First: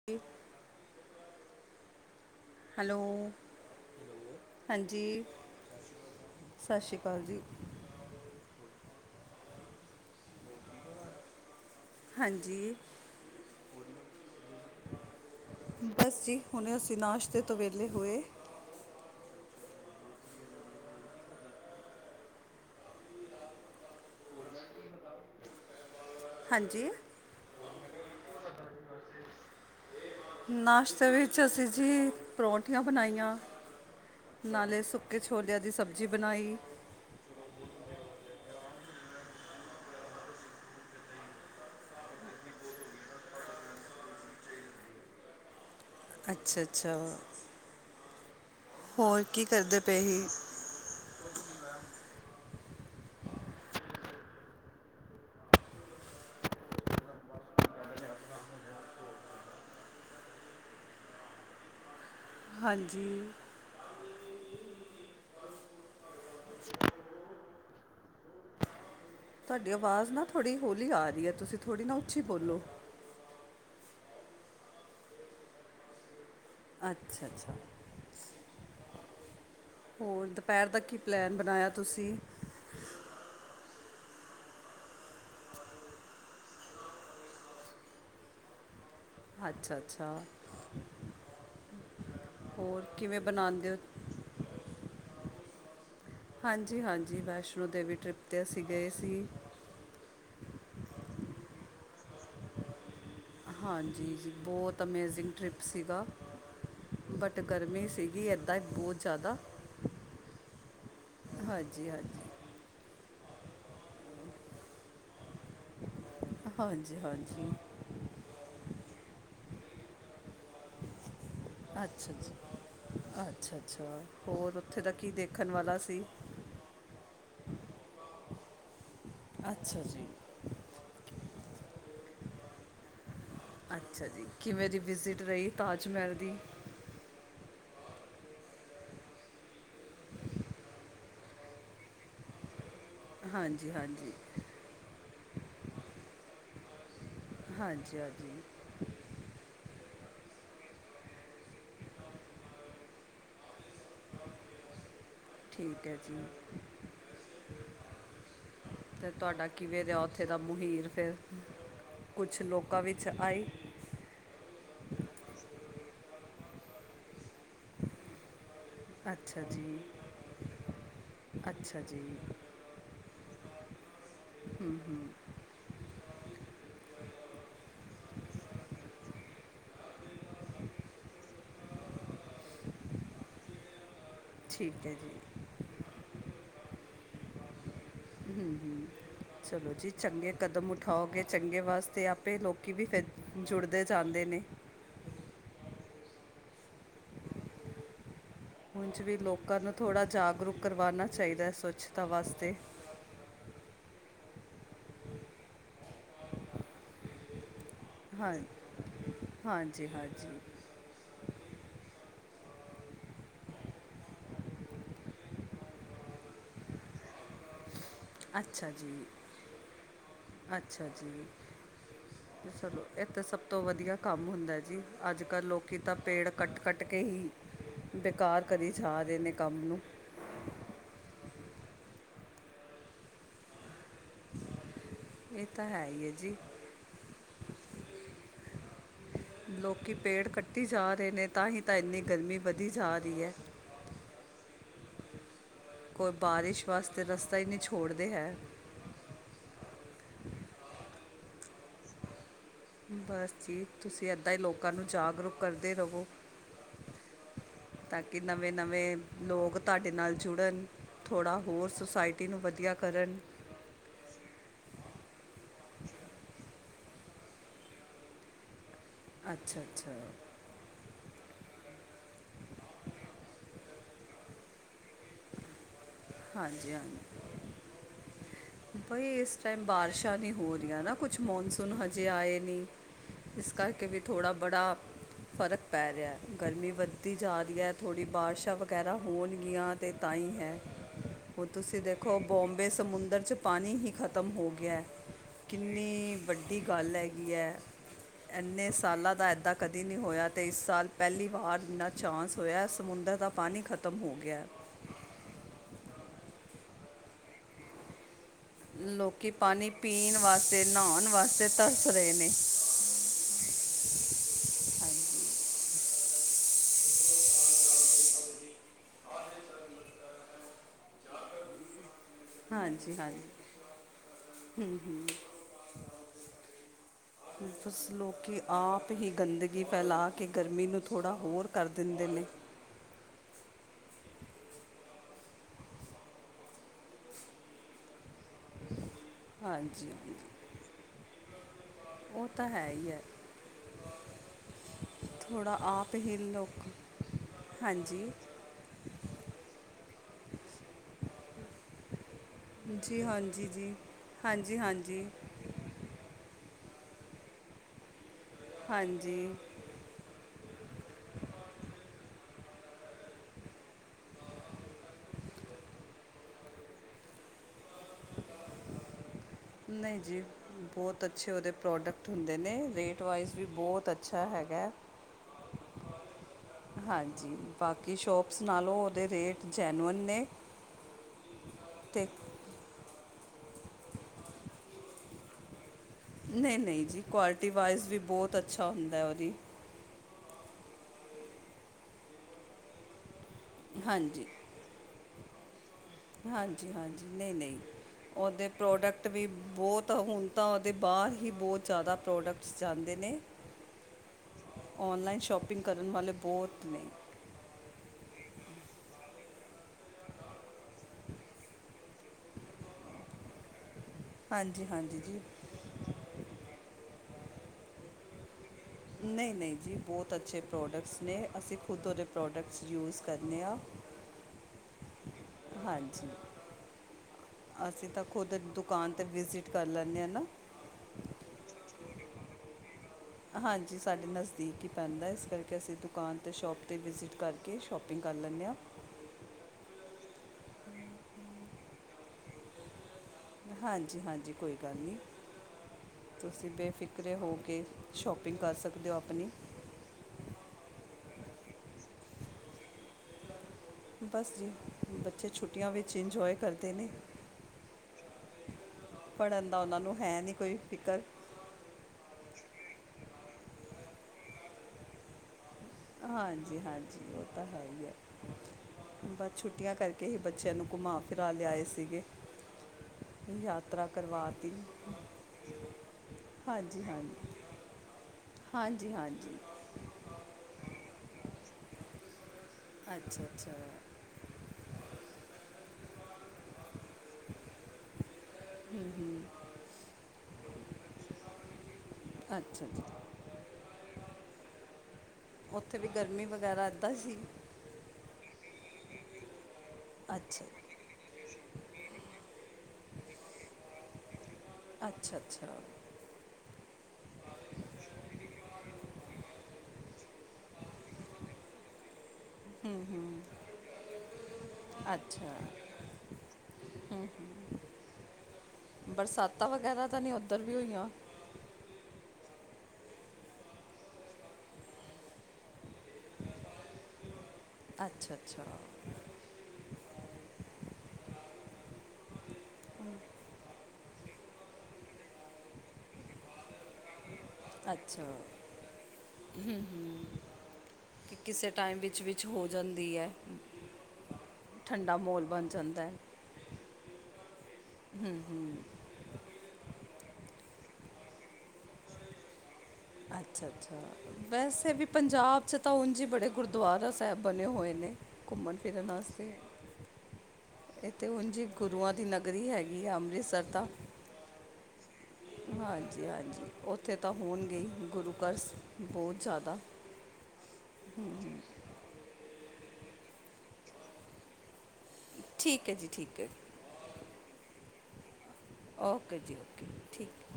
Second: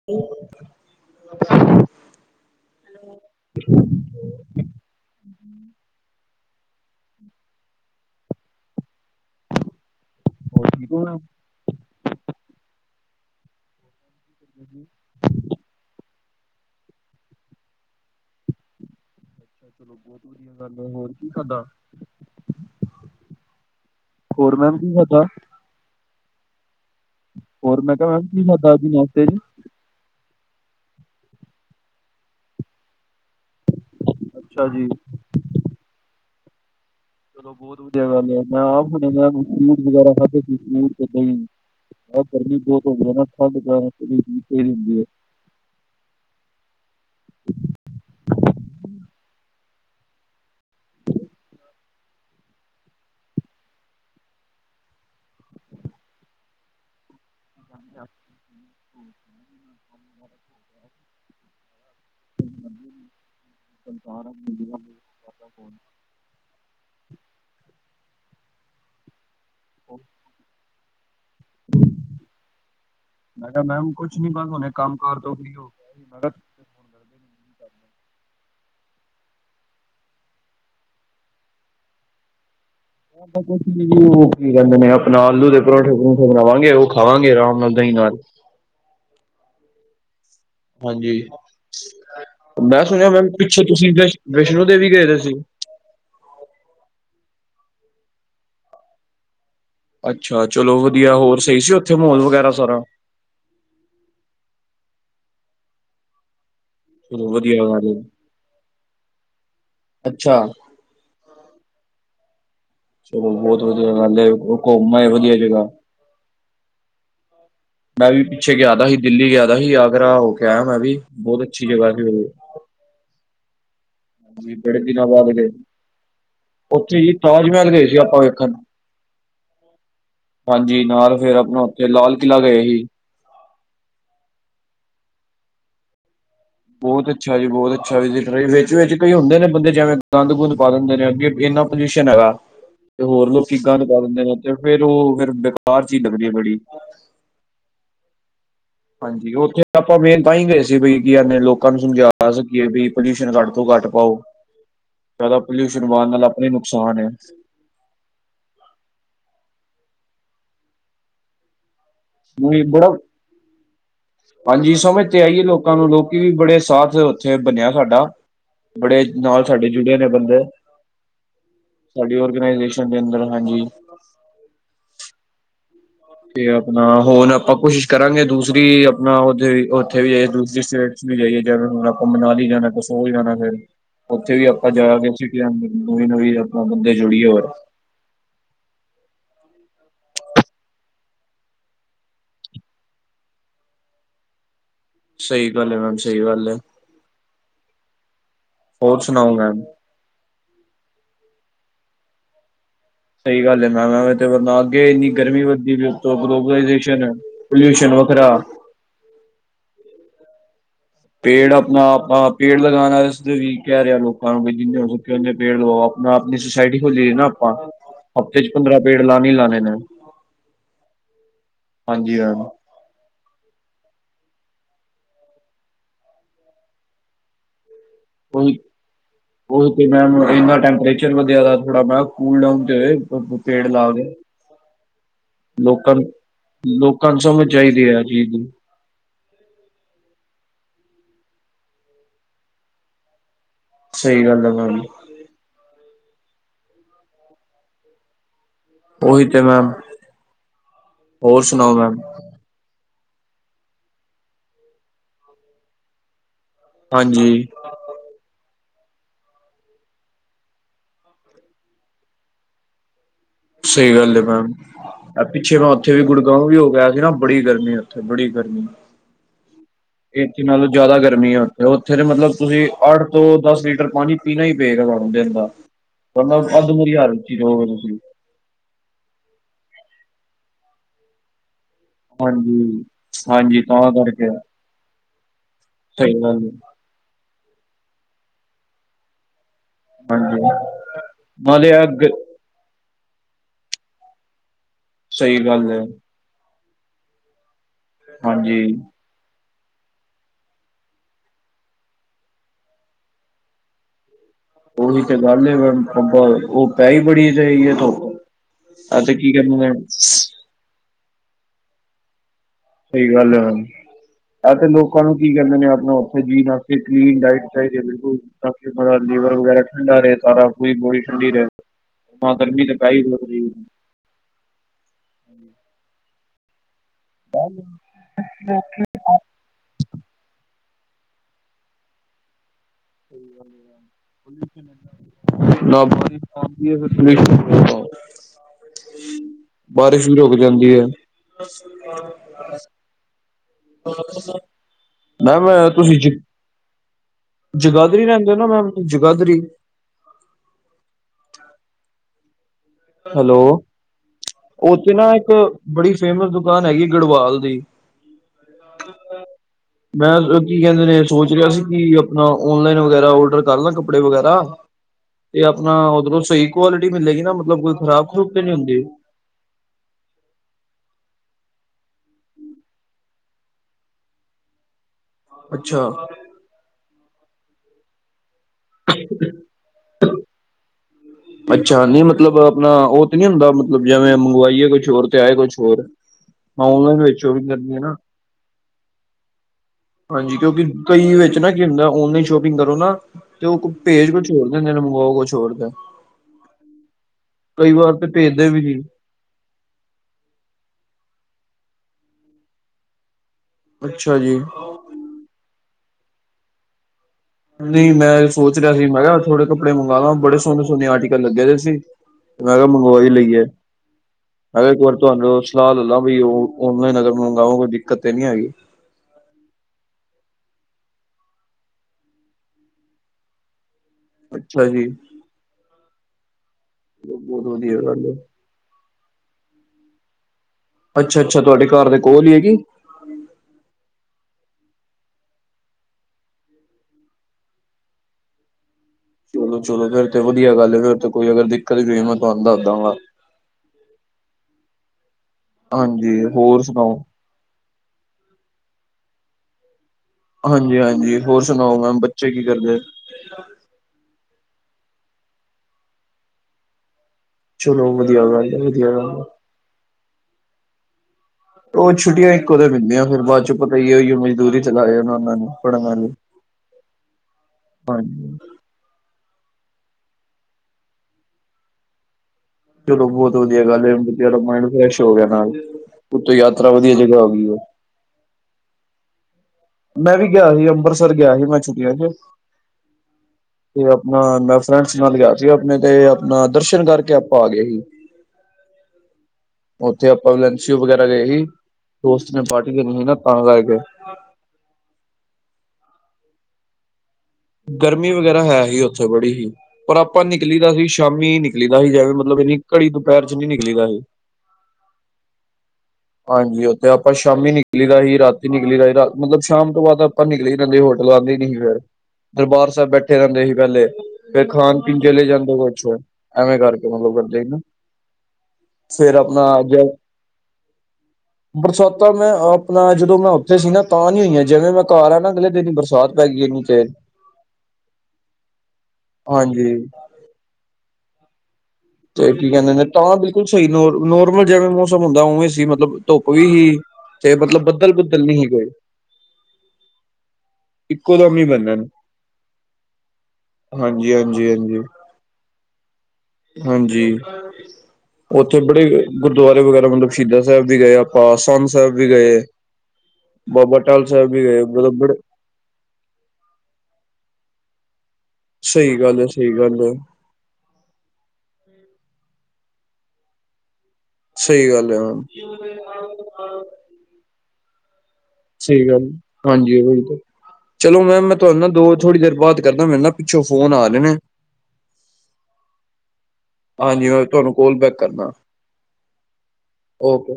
[inaudible] Hello ਹਾਂਜੀ- ਸਾਸਰੀ ਕਾਲ ਜੀ। ਹੋਰ ਠੀਕ ਹੋ ਮੈਮ -ਹਾਂਜੀ- ਹਾਂਜੀ ਬਸ ਜੀ ਹੁਣੇ ਅਸੀਂ ਨਾਸ਼ਤੇ ਤੋਂ ਵੇਲੇ ਹੋਏ। ਹੈਲੋ ਹੋਰ ਕੀ ਖਾਦਾ? ਹੋਰ ਮੈਮ ਕੀ ਖਾਦਾ? -ਹਾਂਜੀ- ਹੋਰ ਮੈਂ ਕਿਆ ਮੈਮ ਕੀ ਖਾਦਾ ਅੱਜ ਨਾਸ਼ਤੇ 'ਚ। ਨਾਸ਼ਤੇ ਵਿੱਚ ਅਸੀਂ ਜੀ ਪਰੌਂਠੀਆਂ ਬਣਾਈਆਂ। ਅੱਛਾ ਨਾਲੇ ਜੀ ਸੁੱਕ- ਕੇ ਛੋਲਿਆਂ ਦੀ ਸਬਜ਼ੀ ਬਣਾਈ। ਚਲੋ ਬਹੁਤ ਵਧੀਆ ਗੱਲ ਏ। ਮੈਂ ਆਪ ਹੁਣੇ ਮੈਮ ਫਰੂਟ ਵਗੈਰਾ ਖਾਧੇ ਸੀ। ਫਰੂਟ ਤੇ ਦਈਂ। ਆ ਗਰਮੀ ਬਹੁਤ ਹੁੰਦੀ ਹੈ ਨਾ [unintelligible] ਹੁੰਦੀ ਹੈ ਅੱਛਾ ਅੱਛਾ ਹੋਰ ਕੀ ਕਰਦੇ ਪਏ ਹੀ ਕੁਛ ਨੀ ਮੈਮ ਅਛਾ ਹਾਂਜੀ ਇਨਸਾਨ ਹੈ ਮਿਨੀਮਮ ਤੁਹਾਡੀ ਉਹ ਆਵਾਜ਼ ਨਾ ਥੋੜ੍ਹੀ ਹੌਲੀ ਆ ਰਹੀ ਤੁਸੀਂ ਥੋੜ੍ਹੀ ਨਾ ਉੱਚੀ ਬੋਲੋ ਮੈਡਮ ਮੈਂ ਕੁਛ ਨੀ ਬਸ ਹੁਣੇ ਕੰਮ ਕਾਰ ਤੋਂ ਫ੍ਰੀ ਹੋਕੇ ਆਇਆ ਸੀ ਫੋਨ ਕਰਦੇ ਅੱਛਾ ਨਹੀਂ, ਅੱਛਾ ਕੀ ਕਰਦੇ? ਹੋਰ ਦੁਪਹਿਰ ਦਾ ਕੀ ਪਲੈਨ ਬਣਾਇਆ ਤੁਸੀਂ ਬਸ ਕੁੱਛ ਨੂੰ ਉਹ ਕੀ ਕਹਿੰਦੇ ਨੇ ਆਪਣਾ ਆਲੂ ਦੇ ਪਰੌਠੇ ਪਰੂਠੇ ਬਣਾਵਾਂਗੇ ਉਹ ਖਾਵਾਂਗੇ ਆਰਾਮ ਨਾਲ ਦਹੀਂ ਨਾਲ ਅੱਛਾ ਅੱਛਾ ਅੱਛਾ ਹਾਂਜੀ ਮੈਂ ਹੋਰ ਸੁਣਿਆ ਕਿਵੇਂ ਮੈਮ ਪਿੱਛੇ ਬਣਾਉਂਦੇ ਹੋ ਤੁਸੀਂ ਜਸਟ ਵੈਸ਼ਨੋ ਦੇਵੀ ਗਏ ਵੀ ਸੀ ਹਾਂਜੀ ਹਾਂਜੀ ਵੈਸ਼ਨੋ ਦੇਵੀ ਟ੍ਰਿਪ 'ਤੇ ਅਸੀਂ ਗਏ ਸੀ ਅੱਛਾ ਚਲੋ ਵਧੀਆ ਹੋਰ ਸਈ ਸੀ ਉੱਥੇ ਮਾਹੌਲ ਵਗੈਰਾ ਸਾਰਾ ਹਾਂਜੀ ਬਹੁਤ ਅਮੇਜਿੰਗ ਟ੍ਰਿਪ ਸੀਗਾ ਚਲੋ ਬਟ ਵਧੀਆ ਗਰਮੀ ਗੱਲ ਏ। ਸੀਗੀ ਐਦਾਂ ਹੀ ਬਹੁਤ ਜ਼ਿਆਦਾ ਅੱਛਾ। ਹਾਂਜੀ ਹਾਂਜੀ ਚਲੋ ਬਹੁਤ ਵਧੀਆ ਗੱਲ ਐ ਘੁੰਮ ਆਏ ਊ ਵਧੀਆ ਜਗ੍ਹਾ ਹਾਂਜੀ ਹਾਂਜੀ ਮੈਂ ਵੀ ਪਿੱਛੇ ਗਿਆ ਦਾ ਦਿੱਲੀ ਗਿਆ ਦਾ ਆਗਰਾ ਹੋ ਕੇ ਆਇਆ ਮੈਂ ਵੀ ਬਹੁਤ ਅੱਛੀ ਅੱਛਾ ਜਗ੍ਹਾ ਸੀ ਉਹ। ਅੱਛਾ ਅੱਛਾ ਅੱਛਾ ਹਾਂਜੀ ਹੋਰ ਬੜੇ ਉੱਥੇ ਦਾ ਦਿਨਾਂ ਕੀ ਬਾਅਦ ਗਏ ਦੇਖਣ ਵਾਲਾ ਸੀ ਉੱਥੇ ਜੀ ਤਾਜ ਮਹਿਲ ਗਏ ਸੀ ਆਪਾਂ ਵੇਖਣ ਅੱਛਾ ਜੀ ਹਾਂਜੀ ਨਾਲ ਫੇਰ ਆਪਣਾ ਉੱਥੇ ਲਾਲ ਕਿਲ੍ਹਾ ਗਏ ਸੀ ਅੱਛਾ ਜੀ ਕਿਵੇਂ ਦੀ ਵਿਜਟ ਰਹੀ ਤਾਜ ਮਹਿਲ ਦੀ ਬਹੁਤ ਅੱਛਾ ਜੀ ਬਹੁਤ ਅੱਛਾ ਜੀ ਵਿੱਚ ਵਿੱਚ ਕਈ ਹੁੰਦੇ ਨੇ ਬੰਦੇ ਜਿਵੇਂ ਗੰਦ ਗੁੰਦ ਪਾ ਦਿੰਦੇ ਨੇ ਅੱਗੇ ਇਹਨਾ ਪੋਲਿਊਸ਼ਨ ਹੈਗਾ ਹ [inaudible] ਤੇ ਹੋਰ ਲੋਕੀ ਗੰਦ ਪਾ ਦੇਂਦੇ ਨੇ ਫ਼ਿਰ ਉਹ ਫੇਰ ਬੇਕਾਰ ਚੀਜ ਲੱਗਦੀ ਹੈ ਬੜੀ ਹਾਂਜੀ ਹਾਂਜੀ ਹਾਂਜੀ ਉੱਥੇ ਆਪਾਂ ਮੇਨ ਤਾਂ ਹੀ ਗਏ ਸੀ ਵੀ ਕੀ ਇਹਨੇ ਲੋਕਾਂ ਨੂੰ ਸਮਝਾ ਸਕੀਏ ਵੀ ਪੋਲਿਊਸ਼ਨ ਘੱਟ ਤੋਂ ਘੱਟ ਪਾਓ ਜ਼ਿਆਦਾ ਠੀਕ ਪੋਲਿਊਸ਼ਨ ਹੈ ਪਾਨ ਜੀ ਨਾਲ ਆਪਣਾ ਹੀ ਨੁਕਸਾਨ ਹੈ ਤੇ ਤੁਹਾਡਾ ਕਿਵੇਂ ਰਿਹਾ ਉੱਥੇ ਦਾ ਮੁਹੀਰ ਫੇਰ ਕੁਛ ਨਹੀਂ ਲੋਕਾਂ ਬੜਾ ਵਿੱਚ ਆਈ ਹਾਂਜੀ ਸਮਝ ਤੇ ਆਈ ਲੋਕਾਂ ਨੂੰ ਲੋਕੀ ਵੀ ਬੜੇ ਸਾਥ ਉੱਥੇ ਬਣਿਆ ਸਾਡਾ ਬੜੇ ਅੱਛਾ ਨਾਲ ਸਾਡੇ ਜੀ ਜੁੜੇ ਨੇ ਬੰਦੇ ਅੱਛਾ ਜੀ ਸਾਡੀ ਉਰਗਨਾਈਜੇਸਨ ਝੰਡੇ ਨੂੰ ਲਗਣਾ ਜੀ ਹਮ ਹਮ ਤੇ ਆਪਣਾ ਹੋਣ ਆਪਾਂ ਕੋਸ਼ਿਸ਼ ਕਰਾਂਗੇ ਦੂਸਰੀ ਆਪਣਾ ਉਥੇ ਉੱਥੇ ਵੀ ਜਾ ਦੂਸਰੀ ਸਟੇਟ ਕਿਤੇ ਵੀ ਜਾਈਏ ਜ ਹੁਣ ਆਪਾਂ ਮਨਾਲੀ ਜਾਣਾ ਕਸੋਲ ਜਾਣਾ ਫੇਰ ਉੱਥੇ ਵੀ ਆਪਾਂ ਠੀਕ ਹੈ ਜਾ ਜੀ ਕੇ ਸੀਟੀਆਂ ਨਵੀਂ ਨਵੀਂ ਆਪਣਾ ਬੰਦੇ ਜੋੜੀਏ ਹੋਰ ਹਮ ਹਮ ਚਲੋ ਜੀ ਚੰਗੇ ਕਦਮ ਉਠਾਓਗੇ ਚੰਗੇ ਵਾਸਤੇ ਆਪੇ ਲੋਕੀ ਵੀ ਫਿਰ ਜੁੜਦੇ ਜਾਂਦੇ ਨੇ ਸਹੀ ਗੱਲ ਹੈ ਮੈਮ ਸਹੀ ਗੱਲ ਹੈ ਹੋਰ ਉਂਝ ਵੀ ਸੁਣਾਓ ਲੋਕਾਂ ਮੈਮ ਦਾ ਥੋੜ੍ਹਾ ਜਾਗਰੂਕ ਕਰਵਾਉਣਾ ਚਾਹੀਦਾ ਹੈ ਸਵੱਛਤਾ ਵਾਸਤੇ ਸਈ ਗੱਲ ਐ ਮੈ ਵਨਾ ਅੱਗੇ ਏਨੀ ਗਰਮੀ ਉਤੋ ਗਰੋਗਨੇਸਨ ਪਲਊਸ਼ਨ ਵਖਰਾ ਹਾਂਜੀ-ਹਾਂਜੀ। ਪੇੜ ਅਪਣਾ-ਅਪਣਾ ਪੇੜ ਲਗਾਣ ਵਾਸ ਤੇ ਈ ਕੈ ਰੇਆ ਲੋਕ ਭਾਵੇ ਜੀਨੇ ਮਰਜੀ ਪੇੜ ਲਾਓ ਆਪਣਾ ਆਪਣੀ ਸੁਸੈਟੀ ਖੋਲੀ ਏ ਨਾ ਆਪਾਂ। ਹਫ਼ਤੇ ਚ ਅੱਛਾ ਪੰਦਰਾਂ ਪੇੜ ਜੀ ਲਾ ਈ ਲਾਣੇ ਨੇ। ਅੱਛਾ ਜੀ, ਹਾਂਜੀ ਮੈਮ ਦਸੋ ਫੇਰ ਤੇ ਸਭ ਤੋਂ ਵਧੀਆ ਕੰਮ ਹੁੰਦਾ ਜੀ ਅੱਜ-ਕੱਲ ਲੋਕ ਤਾਂ ਪੇੜ ਕੱਟ-ਕੱਟ ਕੇ ਹੀ ਬੇਕਾਰ ਓਈ, ਕਰੀ ਜਾ ਰਹੇ ਨੇ ਕੰਮ ਓਈ ਨੂੰ ਤੇ ਮੈਮ ਏਨਾ ਟੈਂਪਰੇਚ ਵਧਿਆ ਦਾ ਥੋੜਾ ਮ ਕੂਲ ਡਾਊਨ ਤੇ ਪੇੜ ਲਾ ਕੇ ਇਹ ਤਾਂ ਹੈ ਲੋਕਾਂ ਹੀ ਹੈ ਨੂੰ, ਜੀ ਲੋਕਾਂ ਨੂੰ ਸਮਝ ਚਾਈਦੀ ਆ ਚੀਜ਼ ਦੀ। ਲੋਕ ਪੇੜ ਕੱਟੀ ਜਾ ਰੇ ਨੇ ਤਾਂ ਹੀ ਤਾਂ ਏਨੀ ਗਰਮੀ ਵਧੀ ਜਾ ਰੀ ਐ। ਸਈ ਗਲ ਆ ਮੈਡਮ। ਕੋਈ ਬਾਰਿਸ਼ ਵਾਸਤੇ ਰਸਤਾ ਈ ਨੀ ਛੋੜਦੇ ਹੈ। ਓਹੀ ਤੇ ਮੈਮ, ਹੋਰ ਸੁਣਾਓ ਮੈਮ? ਬਸ ਜੀ ਤੁਸੀਂ ਏਦਾਂ ਈ ਲੋਕਾਂ ਨੂੰ ਜਾਗਰੂਕ ਕਰਦੇ ਰਵੋ। ਹਾਂਜੀ ਤਾਂ ਕੀ ਨਵੇਂ-ਨਵੇਂ ਲੋਕ ਤੁਹਾਡੇ ਨਾਲ ਜੁੜਨ ਥੋੜਾ ਹੋਰ ਸੁਸੈਟੀ ਨੂੰ ਵਧੀਆ ਕਰਨ ਸ ਈ ਗੱਲ ਐ ਮੈਮ ਪੀਛੇ ਮੈਂ ਓਥੇ ਵੀ ਗੁੜਗਾਉ ਵੀ ਹੋ ਕੇ ਆਏਆ ਸੀ ਨਾ ਬੜੀ ਗਰਮੀ ਓਥੇ ਬੜੀ ਗਰਮੀ ਆ ਛਾ ਛਾ। ਇੱਥੇ ਨਾਲੋਂ ਜਾਦਾ ਗਰਮੀ ਆ ਓਥੇ ਓਥੇ ਮਲਬ ਤੁਸੀਂ ਅੱਠ ਤੋਂ ਦਸ ਲੀਟਰ ਪਾਣੀ ਪੀਣਾ ਈ ਪੇਗਾ ਤੁਆਨੂੰ ਦੇਨ ਦਾ, ਬਦਾ ਅੱਧ ਮੁੁਰੀਆਰ [unintelligible] ਬਈ ਏਸ ਟਾਈਮ ਬਾਰਿਸ਼ਾਂ ਨੀ ਹੋ ਰਈਆਂ ਨਾ ਕੁਛ ਮੌਨਸੂਨ ਹ ਜੇ ਆਏ ਨੀ, ਹਾਂਜੀ ਏਸ ਹਾਂਜੀ ਤਾਂ ਕਰਕੇ ਵੀ ਥੋੜਾ ਬੜਾ ਫ਼ਰਕ ਪੈ ਰੇਆ ਸਹੀ ਗੱਲ ਹੈ ਗਰਮੀ ਵ ਦੀ ਜਾ ਰਈ ਐ ਥੋੜੀ ਬਾਰਸ਼ਾਂ ਵਗੈਰਾ ਹੋਣਗੀਆਂ ਤੇ ਤਾਂ ਈ ਹਾਂਜੀ ਹੈ। ਹੁ ਨਾਲੇ ਤੁਸੀਂ ਆ ਗ ਦੇਖੋ ਬੌਬੇ ਸਮੁੰਦਰ ਚ ਪਾਣੀ ਹੀ ਖਤਮ ਹੋ ਗੇਐ ਸਹੀ ਗੱਲ ਹੈ ਕਿੰਨੀ ਵੱਡੀ ਗੱਲ ਹੈਗੀ ਐ ਹਾਂਜੀ ਐਨੇ ਸਾਲਾਂ ਦਾ ਐਦਾਂ ਕਦੇ ਨੀ ਹੋਏਆ ਤੇ ਏਸ ਸਾਲ ਪੈਲੀ ਵਾਰ ਜਿੰਨਾ ਚਾਂਸ ਹੋਇਆ ਸਮੁੰਦਰ ਦਾ ਪਾਣੀ ਖਤਮ ਹੋ ਗੇਆ। ਓਹੀ ਤੇ ਗੱਲ ਮੈਮ ਓ ਪੈ ਈ ਬੜੀ ਰਈ ਏ ਧੁਪ। ਲੋਕ ਪਾਣੀ ਪੀਣ ਵਾਸਤੇ ਨੌਣ ਵਾਸਤੇ ਤਰਸ ਰਏ ਨੇ। ਸਈ ਗੱਲ ਐ ਮੈਮ ਆ ਤੇ ਲੋਕਾਂ ਨੂੰ ਹਾਂਜੀ ਕੀ ਕੈਂਦੇ ਨੇ ਆਪਣਾ ਓਥੇ ਜੀਣਾ ਕਲੀਨ ਡਟ ਚਾਹੀ ਬਿਲਕੁ ਤਾਂ ਕੀ ਮਾ ਲੀਵਰ ਵਗੈਰਾ ਠੰਡਾ ਰਏ ਸਾਰਾ ਪੂਰੀ ਬੋਡੀ ਠੰਡੀ ਰਏ ਹਾਂਜੀ ਹਾਂ ਹੂੰ-ਹੂੰ। ਕੇ ਤੁਸ ਲੋਕੀ ਆਪ ਹੀ ਗੰਦਗੀ ਫੈਲਾਕੇ ਗਰਮੀ ਨੂੰ ਥੋੜ੍ਹਾ ਹੋਰ ਕਰ ਦੇਂਦੇ ਨੇ [unintelligible] [unintelligible] ਹਾਂਜੀ ਬਾਰਸ਼ ਵੀ ਰੁਕ ਜਾਂਦੀ ਏ ਓਤਾ ਹੈ ਈ ਐ [unintelligible] ਮੈਮ ਥੋੜ੍ਹਾ ਆਪ ਤੁਸੀਂ ਜ, ਹੀ ਲੋਕ ਜਗਾਦਰੀ ਹਾਂਜੀ ਰੈਂਦੇ ਓ ਨਾ ਮੈਮ ਜਗਾਦਰੀ ਜੀ ਹੈਲੋ ਹਾਂਜੀ ਜੀ ਉੱਥੇ ਹਾਂਜੀ-ਹਾਂਜੀ ਨਾ ਇੱਕ ਬੜੀ ਫੇਮਸ ਦੁਕਾਨ ਹੈਗੀ ਗੜਵਾਲ ਦੀ ਹਾਂਜੀ ਮੈਂ ਕੀ ਕਹਿੰਦੇ ਨੇ ਸੋਚ ਰਿਹਾ ਸੀ ਕਿ ਆਪਣਾ ਔਨਲਾਈਨ ਵਗੈਰਾ ਓਡਰ ਕਰਲਾ ਕੱਪੜੇ ਵਗੈਰਾ ਤੇ ਆਪਣਾ ਉਧਰੋਂ ਸਹੀ ਕੁਆਲਿਟੀ ਮਿਲੇਗੀ ਨਾ ਮਤਲਬ ਕੋਈ ਖ਼ਰਾਬ ਖਰੂਬ ਤੇ ਨੀ ਹੁੰਦੀ ਨਹੀਂ ਜੀ ਬਹੁਤ ਅੱਛੇ ਉਹਦੇ ਪ੍ਰੋਡਕਟ ਹੁੰਦੇ ਨੇ ਰੇਟ ਵਾਈਜ਼ ਵੀ ਬਹੁਤ ਅੱਛਾ ਹੈਗਾ ਅੱਛਾ ਹਾਂਜੀ ਬਾਕੀ ਸ਼ੋਪਸ ਨਾਲੋਂ ਉਹਦੇ ਰੇਟ ਜੈਨੂਅਨ ਨੇ ਅੱਛਾ ਨਹੀਂ ਅਤੇ ਮਤਲਬ ਅਪਣਾ ਉਹ ਤੇ ਨੀ ਹੁੰਦਾ ਮਤਲਬ ਜਿਵੇਂ ਮੰਗਵਾਈਏ ਕੁਛ ਹੋਰ ਤੇ ਆਏ ਕੁਛ ਹੋਰ ਹਾਂ ਨਹੀਂ-ਨਹੀਂ ਜੀ ਔਨਲਾਈਨ ਵਿੱਚ ਸ਼ੋਪਿੰਗ ਕੁਆਲਿਟੀ ਕਰਨੀ ਹੈ ਵਾਈਜ਼ ਨਾ ਵੀ ਬਹੁਤ ਅੱਛਾ ਹੁੰਦਾ ਉਹ ਜੀ ਹਾਂਜੀ ਕਿਉਂਕਿ ਕਈ ਵਿੱਚ ਨਾ ਕੀ ਹੁੰਦਾ ਔਨਲਾਈਨ ਸ਼ੋਪੰਪਿੰਗ ਕਰੋ ਨਾ ਤੇ ਉਹ ਭੇਜ ਹਾਂਜੀ ਕੁਛ ਹੋ ਕਹਿੰਦੇ ਨੇ ਮੰਗਵਾਓ ਕੁਛ ਹੋਰ ਤੇ ਹਾਂਜੀ-ਹਾਂਜੀ ਨਹੀਂ-ਨਹੀਂ ਤੇ ਉਹਦੇ ਭੇਜਦੇ ਵੀ ਨੀ ਪ੍ਰੋਡਕਟ ਕਟ ਵੀ ਬਹੁਤ ਹੁਣ ਤਾਂ ਉਹਦੇ ਬਾਹਰ ਹੀ ਬਹੁਤ ਜਾਦਾ ਪ੍ਰੋਡਕਟਸ ਜਾਂਦੇ ਨੇ ਅੱਛਾ ਜੀ ਔਨਲਾਈਨ ਸ਼ੋਪਿੰਗ ਕਰਨ ਵਾਲੇ ਬਹੁਤ ਨੇ ਨਹੀਂ ਮੈਂ ਸੋਚ ਰਿਹਾ ਸੀ ਮੈਂ ਕਿਹਾ ਥੋੜੇ ਕੱਪੜੇ ਮੰਗਵਾਲਾ ਬੜੇ ਸੋਹਣੇ-ਸੋਹਣੇ ਆਰਟੀਕਲ ਲੱਗੇ ਦੇ ਸੀ ਮੈਂ ਕਿਆ ਮੰਗਵਾ ਇ ਲਈਏ ਮੈ ਹਾਂਜੀ ਕਿਆ ਇੱਕ ਵਾਰ ਹਾਂਜੀ ਜੀ ਤਵਾਣੁ ਸਲਾਹ ਲੈ ਲਾਂ ਵੀ ਉਹ ਔਨਲਾਈਨ ਅਗਰ ਮੰਗਾਵ ਕੋਈ ਦਿੱਕਤ ਨੀ ਆਇ ਨਹੀਂ-ਨਹੀਂ ਜੀ ਬਹੁਤ ਅੱਛੇ ਪ੍ਰੋਡਕਟਸ ਨੇ ਅਸੀਂ ਖੁਦ ਉਹਦੇ ਪ੍ਰੋਡਕਟਸ ਯੂਜ ਕਰਨੇ ਆਂ ਅੱਛਾ ਜੀ ਹਾਂਜੀ ਬਹੁਤ ਵਧੀਆ ਅਸੀਂ ਤਾਂ ਗੱਲ ਹੈ ਖੁਦ ਦੁਕਾਨ 'ਤੇ ਵਿਸੀਟ ਕਰ ਲੈਂਦੇ ਹਾਂ ਨਾ ਅੱਛਾ-ਅੱਛਾ ਤੁਹਾਡੇ ਘਰ ਦੇ ਕੋਲ ਇ ਕੀ ਹਾਂਜੀ ਸਾਡੇ ਨਜ਼ਦੀਕ ਹੀ ਪੈਂਦਾ ਇਸ ਕਰਕੇ ਅਸੀਂ ਦੁਕਾਨ 'ਤੇ ਸ਼ੋਪ 'ਤੇ ਵਿਸੀਟ ਕਰਕੇ ਸ਼ੋਪਿੰਗ ਕਰ ਲੈਂਦੇ ਆਂ ਚਲੋ-ਚਲੋ ਫੇਰ ਤੇ ਵਧੀਆ ਗੱਲ ਫੇਰ ਤੇ ਕੋਈ ਅਗਰ ਦਿੱਕਤ ਵੀ ਮੈਂ ਤੁਹਾਨੂੰ ਦੱਸ ਦਾਂਗਾ ਹਾਂਜੀ-ਹਾਂਜੀ ਕੋਈ ਗੱਲ ਨਹੀਂ ਹਾਂਜੀ ਤੁਸੀਂ ਹੋਰ ਸੁਣਾਓ ਬੇਫਿਕਰੇ ਹੋ ਕੇ ਸ਼ੋਪਿੰਗ ਕਰ ਸਕਦੇ ਓ ਆਪਣੀ ਹਾਂਜੀ-ਹਾਂਜੀ ਹੋਰ ਸੁਣਾਓ ਮੈਮ ਬੱਚੇ ਕੀ ਕਰਦੇ ਬਸ ਜੀ ਬੱਚੇ ਛੁੱਟੀਆਂ ਵਿੱਚ ਇੰਜੋਏ ਕਰਦੇ ਨੇ ਚਲੋ ਵਦੀਆ ਗਲ ਪੜ੍ਹਨ ਦਾ ਉਹਨਾਂ ਨੂੰ ਹੈ ਨਹੀਂ ਕੋਈ ਫ਼ਿਕਰ ਉਹ ਛੁੱਟੀਆਂ ਇੱਕੋ ਦਿਨ ਮਿਲਦੀਆਂ ਫੇਰ ਬਾਦ ਚੋਂ ਪਤਾ ਹੀ ਹੋ ਮਜ਼ਦੂਰੀ ਚ ਲਗ ਜਾਣਾ ਓਹਨਾ ਨੂੰ ਹਾਂਜੀ-ਹਾਂਜੀ ਉਹ ਤਾਂ ਹੈ ਹੀ ਏ ਹਾਂਜੀ ਬਸ ਛੁੱਟੀਆਂ ਕਰਕੇ ਹੀ ਬੱਚਿਆਂ ਨੂੰ ਘੁਮਾ ਫਿਰਾ ਲਿਆਏ ਸੀਗੇ ਚਲੋ ਬਹੁਤ ਵਧੀਆ ਗੱਲ ਯਾਤਰਾ ਏ ਬੱਚਿਆਂ ਦਾ ਕਰਵਾਤੀ ਮਾਇੰਡ ਫਰੈਸ਼ ਹੋ ਗਿਆ ਨਾਲ ਉਤੋਂ ਯਾਤਰਾ ਵਧੀਆ ਜਗ੍ਹਾ ਹੋ ਗਈ ਏ ਹਾਂਜੀ-ਹਾਂਜੀ ਮੈਂ ਵੀ ਗਿਆ ਸੀ ਅੰਮ੍ਰਿਤਸਰ ਗਿਆ ਸੀ ਮੈਂ ਛੁਟੀਆਂ ਚ ਅੱਛਾ-ਅੱਛਾ ਤੇ ਆਪਣਾ ਮੈਂ ਫਰੈਂਡਸ ਨਾਲ ਗਿਆ ਸੀ ਆਪਣੇ ਤੇ ਆਪਣਾ ਦਰਸ਼ਨ ਕਰਕੇ ਆਪਾਂ ਆ ਗਏ ਹੀ ਹਮ-ਹਮ ਉੱਥੇ ਆਪਾਂ ਲੰਚ ਵਗੈਰਾ ਗਏ ਹੀ ਦੋਸਤ ਨੇ ਅੱਛਾ ਪਾਰਟੀ ਜੀ ਦੇਣੀ ਹੀ ਨਾ ਤਾਂ ਕਰਕੇ ਉੱਥੇ ਵੀ ਗਰਮੀ ਵਗੈਰਾ ਇੱਦਾਂ ਸੀ ਗਰਮੀ ਵਗੈਰਾ ਹੈ ਹੀ ਉੱਥੇ ਬੜੀ ਹੀ ਪਰ ਆਪਾਂ ਅੱਛਾ ਨਿਕਲੀ ਦਾ ਸੀ ਸ਼ਾਮੀ ਨਿਕਲੀ ਨਿਕਲੀ ਦਾ ਸੀ ਜਿਵੇਂ ਮਤਲਬ ਇੰਨੀ ਘੜੀ ਦੁਪਹਿਰ ਚ ਨੀ ਨਿਕਲੀਦਾ ਸੀ। ਅੱਛਾ ਅੱਛਾ। ਹਾਂਜੀ ਉੱਥੇ ਆਪਾਂ ਸ਼ਾਮੀ ਨਿਕਲੀ ਦਾਹੀ ਰਾਤੀ ਨਿਕਲੀ ਦਾ ਸੀ ਮਤਲਬ ਸ਼ਾਮ ਤੋਂ ਬਾਅਦ ਆਪਾਂ ਨਿਕਲੇ ਰਹਿੰਦੇ ਹੋਟਲ ਆਉਂਦੇ ਨ ਸੀ। ਫੇਿਰ ਦਰਬਾਰ ਸਾਹਿਬ ਬੈਠੇ ਰਹਿੰਦੇ ਸੀ ਪਹਿਲੇ। ਫਿਰ ਖਾਣ ਪੀਣ ਚਲੇ ਅੱਛਾ ਜਾਂਦੇ ਕੁਛ ਐਵੇਂ ਕਰਕੇ, ਮਤਲਬ ਕਰਦੇ ਸੀ ਨਾ। ਫਿਰ ਆਪਣਾ ਆਪ ਜਾੳ। ਉੱਤਰ ਵੀ ਹੋਈਆਂ। ਬਰਸਾਤ ਮੈਂ ਆਪਣਾ ਜਦੋਂ ਮੈਂ ਉੱਥੇ ਸੀ ਨਾ ਤਾਂ ਨੀ ਹੋਈ, ਹਾਂ ਜਿਵੇਂ ਮੈਂ ਘਰ ਆ ਨਾ ਅਗਲੇ ਦਿਨ ਬਰਸਾਤ ਪੈ ਗਈ ਇਨੀ ਚਿਰ ਅੱਛਾ ਅੱਛਾ ਹਾਂਜੀ। ਤੇ ਕੀ ਕਹਿੰਦੇ ਨੇ ਤਾਂ ਬਿਲਕੁਲ ਸਹੀ ਨੋਰਮਲ ਜਿਵੇਂ ਮੌਸਮ ਹੁੰਦਾ ਉਵੇਂ ਸੀ ਮਤਲਬ ਧੁੱਪ ਵੀ ਹੀ ਅੱਛਾ ਹਮ ਹਮ। ਇੱਕੋ ਦਮ ਹੀ ਕਿਸੇ ਟਾਈਮ ਬੰਨਣ ਵਿੱਚ ਵਿੱਚ ਹੋ ਜਾਂਦੀ ਹੈ ਹਾਂਜੀ ਹਾਂਜੀ ਹਾਂਜੀ ਠੰਡਾ ਮੋਲ ਬਣ ਜਾਂਦਾ ਹੈ। ਹਾਂਜੀ ਉੱਥੇ ਬੜੇ ਗੁਰਦੁਆਰੇ ਵਗੈਰਾ ਮਤਲਬ ਸ਼ਹੀਦਾਂ ਸਾਹਿਬ ਵੀ ਗਏ, ਆਪ ਸੰਤ ਸਾਹਿਬ ਵੀ ਗਏ। ਅੱਛਾ ਅੱਛਾ ਬਾਬਾ ਟਾਲ ਸਾਹਿਬ ਗਏ ਵੈਸੇ ਵੀ ਮਤਲਬ ਬੜੇ ਪੰਜਾਬ ਤਾਂ ਹੁਣ ਜੀ ਬੜੇ ਗੁਰਦੁਆਰਾ ਸਾਹਿਬ ਬਣੇ ਹੋਏ ਨੇ ਘੁੰਮਣ ਫਿਰਨ ਸਹੀ ਗੱਲ ਹੈ, ਵਾਸਤੇ। ਸਹੀ ਗੱਲ ਹੈ, ਇੱਥੇ ਉਜੀ ਗੁਰੂਆਂ ਦੀ ਨਗਰੀ ਹੈਗੀ ਆ ਅੰਮ੍ਰਿਤਸਰ ਤਾਂ। ਸਹੀ ਗੱਲ ਹੈ ਮੈਮ ਹਾਂਜੀ ਹਾਂਜੀ ਉੱਥੇ ਤਾਂ ਹੋਣਗੇ ਗੁਰੂ ਘਰ ਸਹੀ ਗੱਲ ਜੀ ਬਹੁਤ ਜ਼ਿਆਦਾ ਹਾਂਜੀ ਉਹ ਚਲੋ ਮੈਮ ਮੈਂ ਤੁਹਾਨੂੰ ਨਾ ਦੋ ਥੋੜੀ ਦੇਰ ਬਾਅਦ ਕਰਦਾ ਮੇਰੇ ਨਾ ਪਿੱਛੋਂ ਫੋਨ ਆ ਰਹੇ ਨੇ। ਠੀਕ ਹੈ ਜੀ ਠੀਕ ਹੈ। ਹਾਂਜੀ ਮੈਂ ਤੁਹਾਨੂੰ ਕੋਲ ਬੈਕ ਕਰਦਾ। ਓਕੇ ਜੀ ਓਕੇ। ਠੀਕ ਓਕੇ।